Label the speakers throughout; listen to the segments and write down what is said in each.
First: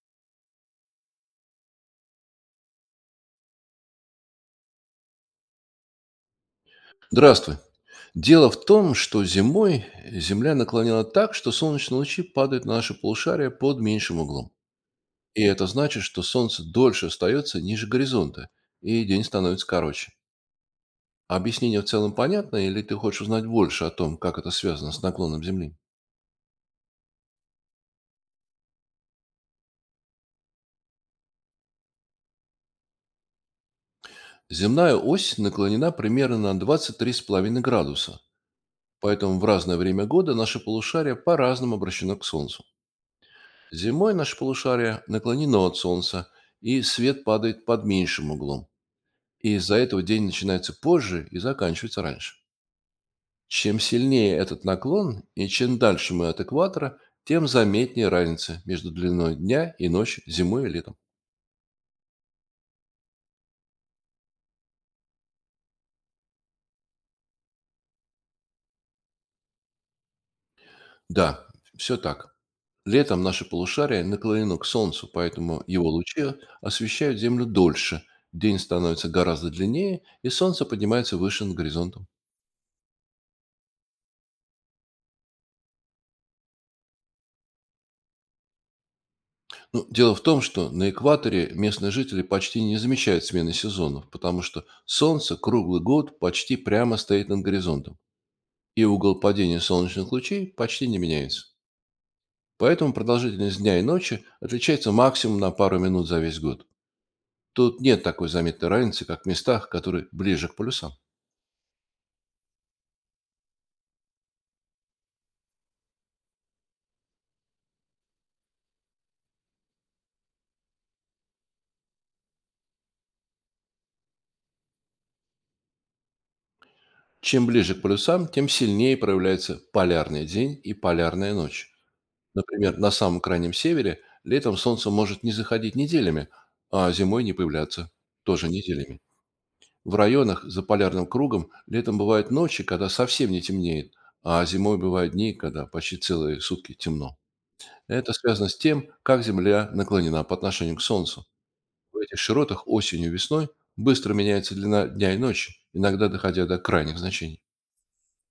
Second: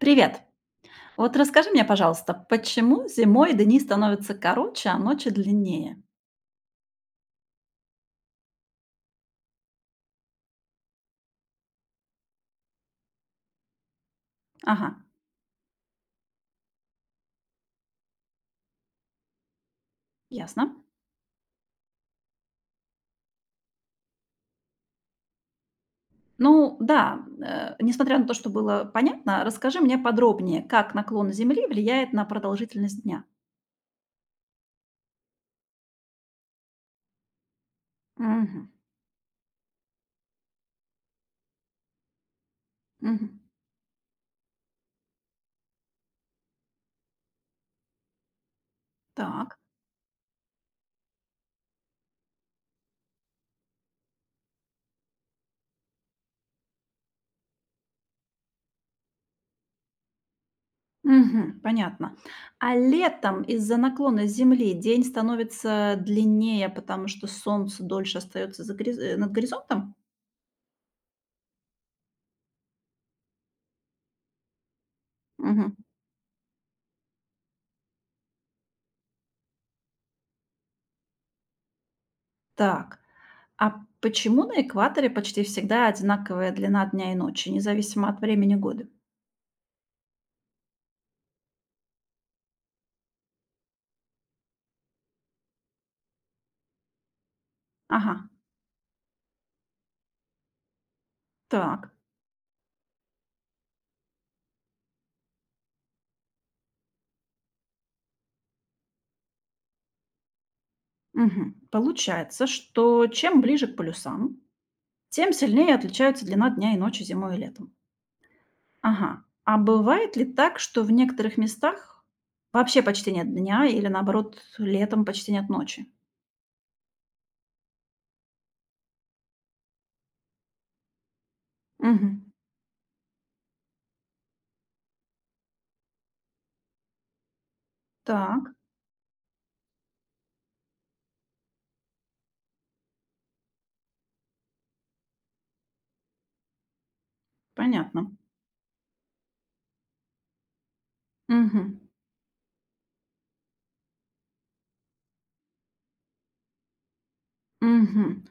Speaker 1: Привет! Вот расскажи мне, пожалуйста, почему зимой дни становятся короче, а ночи длиннее?
Speaker 2: Здравствуй. Дело в том, что зимой Земля наклонена так, что солнечные лучи падают на наше полушарие под меньшим углом.
Speaker 1: Ага,
Speaker 2: И это значит, что Солнце дольше остается ниже горизонта, и день становится короче.
Speaker 1: ясно.
Speaker 2: Объяснение в целом понятно, или ты хочешь узнать больше о том, как это связано с наклоном Земли?
Speaker 1: Ну да, несмотря на то, что было понятно, расскажи мне подробнее, как наклон Земли влияет на продолжительность дня.
Speaker 2: Земная ось наклонена примерно на 23,5 градуса,
Speaker 1: Мгм,
Speaker 2: поэтому в разное время года наше полушарие по-разному обращено к Солнцу.
Speaker 1: мгм.
Speaker 2: Зимой наше полушарие наклонено от солнца, и свет падает под меньшим углом. И
Speaker 1: Так,
Speaker 2: из-за этого день начинается позже и заканчивается раньше. Чем сильнее этот наклон и чем дальше мы от экватора, тем заметнее разница между длиной дня и ночи зимой и летом.
Speaker 1: мгм, понятно. А летом из-за наклона Земли день становится длиннее, потому что Солнце дольше остается за над горизонтом?
Speaker 2: Да, все так. Летом наше полушарие наклонено к солнцу, поэтому
Speaker 1: Мгм.
Speaker 2: его лучи освещают Землю дольше. День становится гораздо длиннее, и солнце поднимается выше над горизонтом.
Speaker 1: Так. А почему на экваторе почти всегда одинаковая длина дня и ночи, независимо от времени года?
Speaker 2: Ну, дело в том, что на экваторе местные жители почти не замечают смены сезонов, потому что солнце круглый год почти прямо стоит над горизонтом,
Speaker 1: Ага,
Speaker 2: и угол падения солнечных лучей почти не меняется.
Speaker 1: так.
Speaker 2: Поэтому продолжительность дня и ночи отличается максимум на пару минут за весь год. Тут нет такой заметной разницы, как в местах, которые ближе к полюсам.
Speaker 1: Мгм. Получается, что чем ближе к полюсам, тем сильнее отличаются длина дня и ночи зимой и летом. Ага. А бывает ли так, что в некоторых местах вообще почти нет дня или наоборот летом почти нет ночи?
Speaker 2: Чем ближе к полюсам, тем сильнее проявляется полярный день и полярная ночь.
Speaker 1: Мгм.
Speaker 2: Например, на самом крайнем севере летом солнце может не заходить неделями, а зимой не появляться тоже
Speaker 1: Так,
Speaker 2: неделями. В районах за полярным кругом летом бывают ночи, когда совсем не темнеет, а зимой бывают дни, когда почти целые сутки темно.
Speaker 1: понятно.
Speaker 2: Это связано с тем, как Земля наклонена по отношению к Солнцу.
Speaker 1: Мгм.
Speaker 2: В этих широтах осенью и весной быстро меняется длина дня и ночи, иногда доходя до крайних значений.
Speaker 1: Мгм.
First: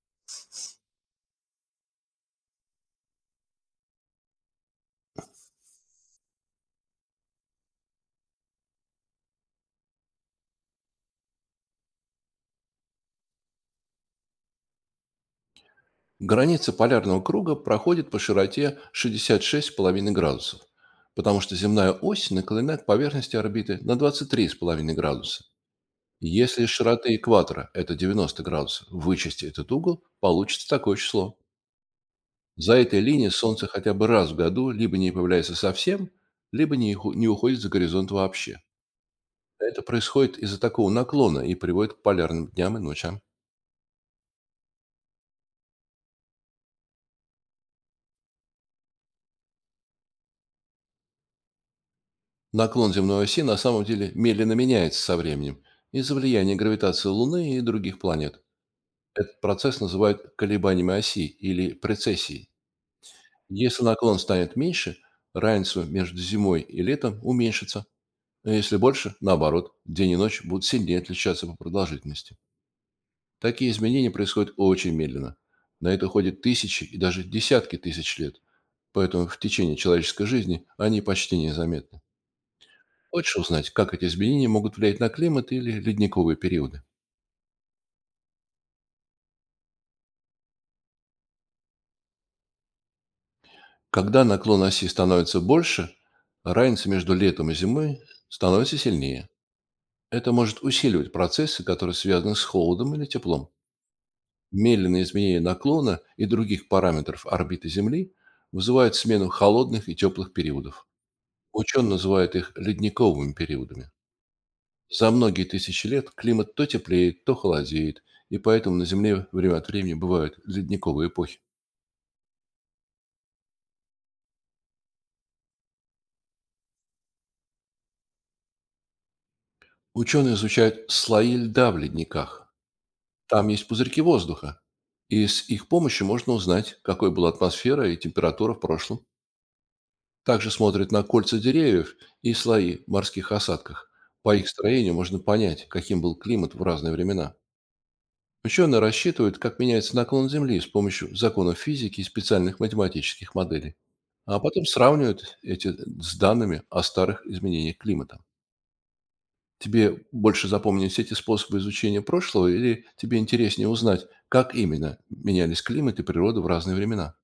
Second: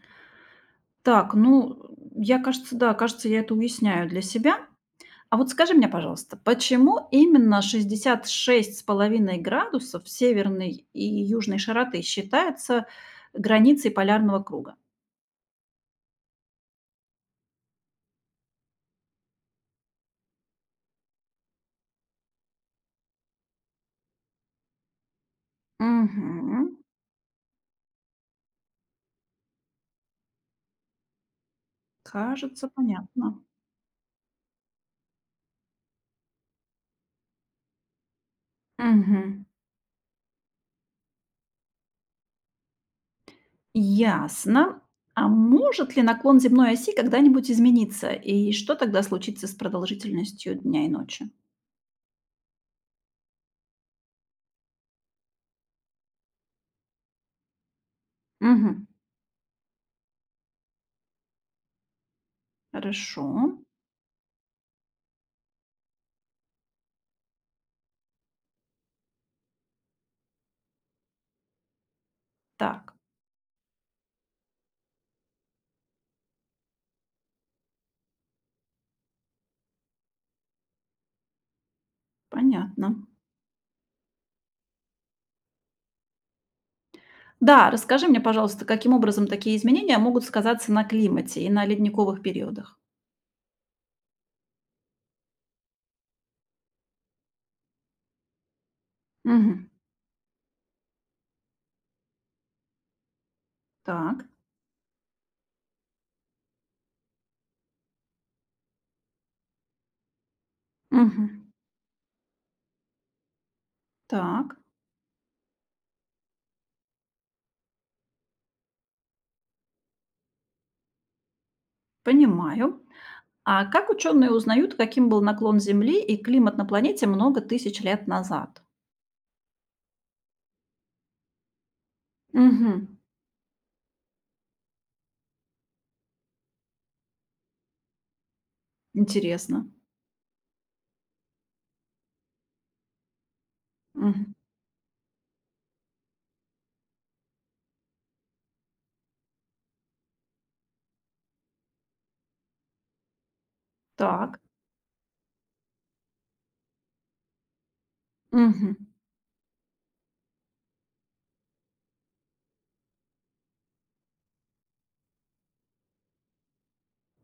Speaker 1: Так, ну, я, кажется, да, кажется, я это уясняю для себя. А вот скажи мне, пожалуйста, почему именно 66,5 градусов северной и южной широты считается границей полярного круга?
Speaker 2: Граница полярного круга проходит по широте 66,5 градусов, потому что земная ось наклонена к поверхности орбиты на 23,5 градуса. Если
Speaker 1: Мгм.
Speaker 2: широта экватора — это 90 градусов, вычесть этот угол, получится такое число.
Speaker 1: Кажется,
Speaker 2: За этой линией
Speaker 1: понятно.
Speaker 2: Солнце хотя бы раз в году либо не появляется совсем, либо не уходит за горизонт вообще.
Speaker 1: Мгм.
Speaker 2: Это происходит из-за такого наклона и приводит к полярным дням и ночам.
Speaker 1: Ясно. А может ли наклон земной оси когда-нибудь измениться? И что тогда случится с продолжительностью дня и ночи?
Speaker 2: Наклон земной оси на самом деле медленно меняется со временем из-за влияния гравитации Луны и других планет.
Speaker 1: Мгм.
Speaker 2: Этот процесс называют колебаниями оси или прецессией.
Speaker 1: Хорошо.
Speaker 2: Если наклон станет меньше, равенство между зимой и летом уменьшится, а если больше, наоборот, день и ночь будут сильнее отличаться по продолжительности.
Speaker 1: Так,
Speaker 2: Такие изменения происходят очень медленно. На это уходят тысячи и даже десятки тысяч лет, поэтому в течение человеческой жизни они почти незаметны.
Speaker 1: понятно.
Speaker 2: Хочешь узнать, как эти изменения могут влиять на климат или ледниковые периоды?
Speaker 1: Да, расскажи мне, пожалуйста, каким образом такие изменения могут сказаться на климате и на ледниковых периодах?
Speaker 2: Когда наклон оси становится больше, разница между летом и зимой становится сильнее.
Speaker 1: Мгм.
Speaker 2: Это может усиливать процессы, которые связаны с холодом или теплом.
Speaker 1: Так,
Speaker 2: Медленные изменения наклона и других параметров орбиты Земли вызывают смену холодных и теплых периодов.
Speaker 1: мгм.
Speaker 2: Ученые называют их ледниковыми периодами.
Speaker 1: Так,
Speaker 2: За многие тысячи лет климат то теплеет, то холодеет, и поэтому на Земле время от времени бывают ледниковые эпохи.
Speaker 1: понимаю. А как ученые узнают, каким был наклон Земли и климат на планете много тысяч лет назад?
Speaker 2: Ученые изучают слои льда в ледниках.
Speaker 1: Мгм.
Speaker 2: Там есть пузырьки воздуха. И с их помощью можно узнать, какой была атмосфера и температура в прошлом.
Speaker 1: Интересно.
Speaker 2: Также смотрят на кольца деревьев и слои в морских осадках.
Speaker 1: Мгм.
Speaker 2: По их строению можно понять, каким был климат в разные времена. Ученые рассчитывают, как меняется наклон Земли с помощью законов физики и специальных математических моделей.
Speaker 1: Так.
Speaker 2: А потом сравнивают эти с данными о старых изменениях климата.
Speaker 1: Мгм.
Speaker 2: Тебе больше запомнились эти способы изучения прошлого или тебе интереснее узнать, как именно менялись климат и природа в разные времена?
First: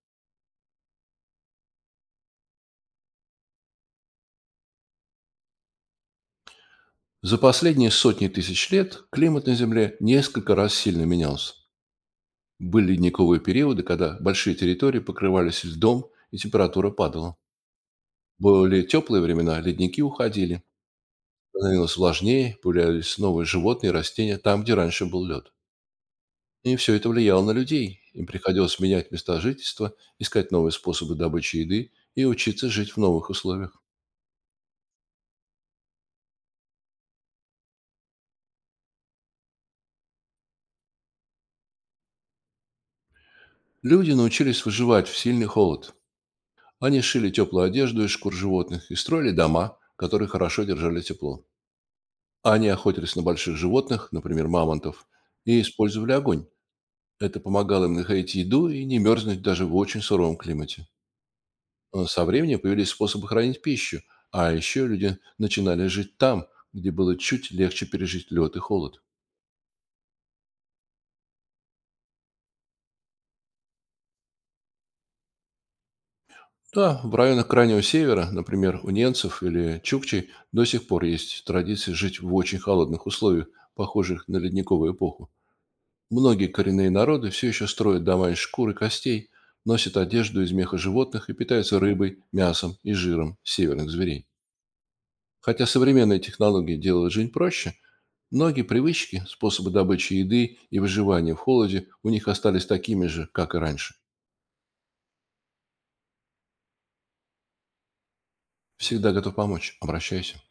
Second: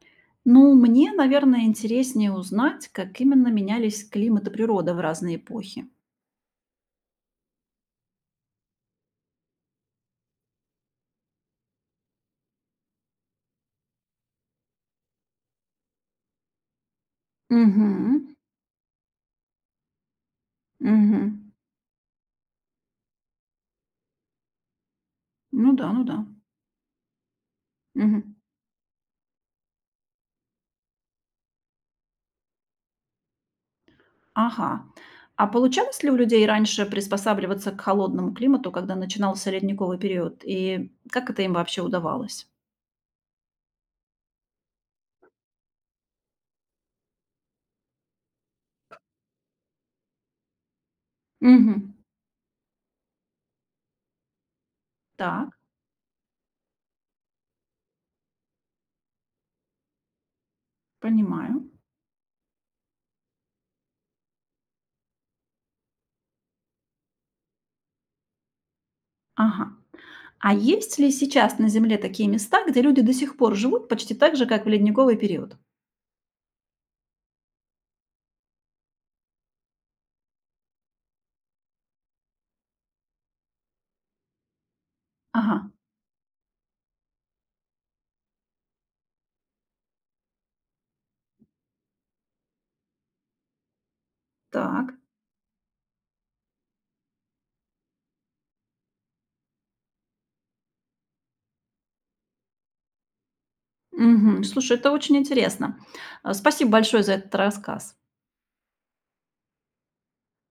Speaker 1: Ну, мне, наверное, интереснее узнать, как именно менялись климат и природа в разные эпохи.
Speaker 2: За последние сотни тысяч лет климат на Земле несколько раз сильно менялся. Были ледниковые периоды, когда большие территории покрывались льдом и температура падала.
Speaker 1: Мгм.
Speaker 2: Были теплые времена, ледники уходили,
Speaker 1: Мгм.
Speaker 2: становилось влажнее, появлялись новые животные и растения там, где раньше был лед.
Speaker 1: Ну да, ну да.
Speaker 2: И все это влияло на людей. Им
Speaker 1: Мгм.
Speaker 2: приходилось менять места жительства, искать новые способы добычи еды и учиться жить в новых условиях.
Speaker 1: Ага. А получалось ли у людей раньше приспосабливаться к холодному климату, когда начинался ледниковый период? И как это им вообще удавалось?
Speaker 2: Люди научились выживать в сильный холод. Они шили теплую одежду из шкур животных и строили дома, которые хорошо держали тепло.
Speaker 1: Мгм.
Speaker 2: Они охотились на больших животных, например, мамонтов,
Speaker 1: Так,
Speaker 2: и использовали огонь. Это помогало им находить еду и не мерзнуть даже в очень суровом климате.
Speaker 1: понимаю.
Speaker 2: Но со временем появились способы хранить пищу, а еще люди начинали жить там, где было чуть легче пережить лед и холод.
Speaker 1: Ага. А есть ли сейчас на Земле такие места, где люди до сих пор живут почти так же, как в ледниковый период?
Speaker 2: Да, в районах Крайнего Севера, например, у ненцев или чукчей, до сих пор есть традиция жить в очень холодных условиях, похожих на ледниковую эпоху.
Speaker 1: Ага,
Speaker 2: Многие коренные народы все еще строят дома из шкур и костей, носят одежду из меха животных и питаются рыбой, мясом и жиром северных зверей.
Speaker 1: так.
Speaker 2: Хотя современные технологии делают жизнь проще, многие привычки, способы добычи еды и выживания в холоде у них остались такими же, как и раньше.
Speaker 1: Мгм. Слушай, это очень интересно. Спасибо большое за этот рассказ.
Speaker 2: Всегда готов помочь. Обращайся.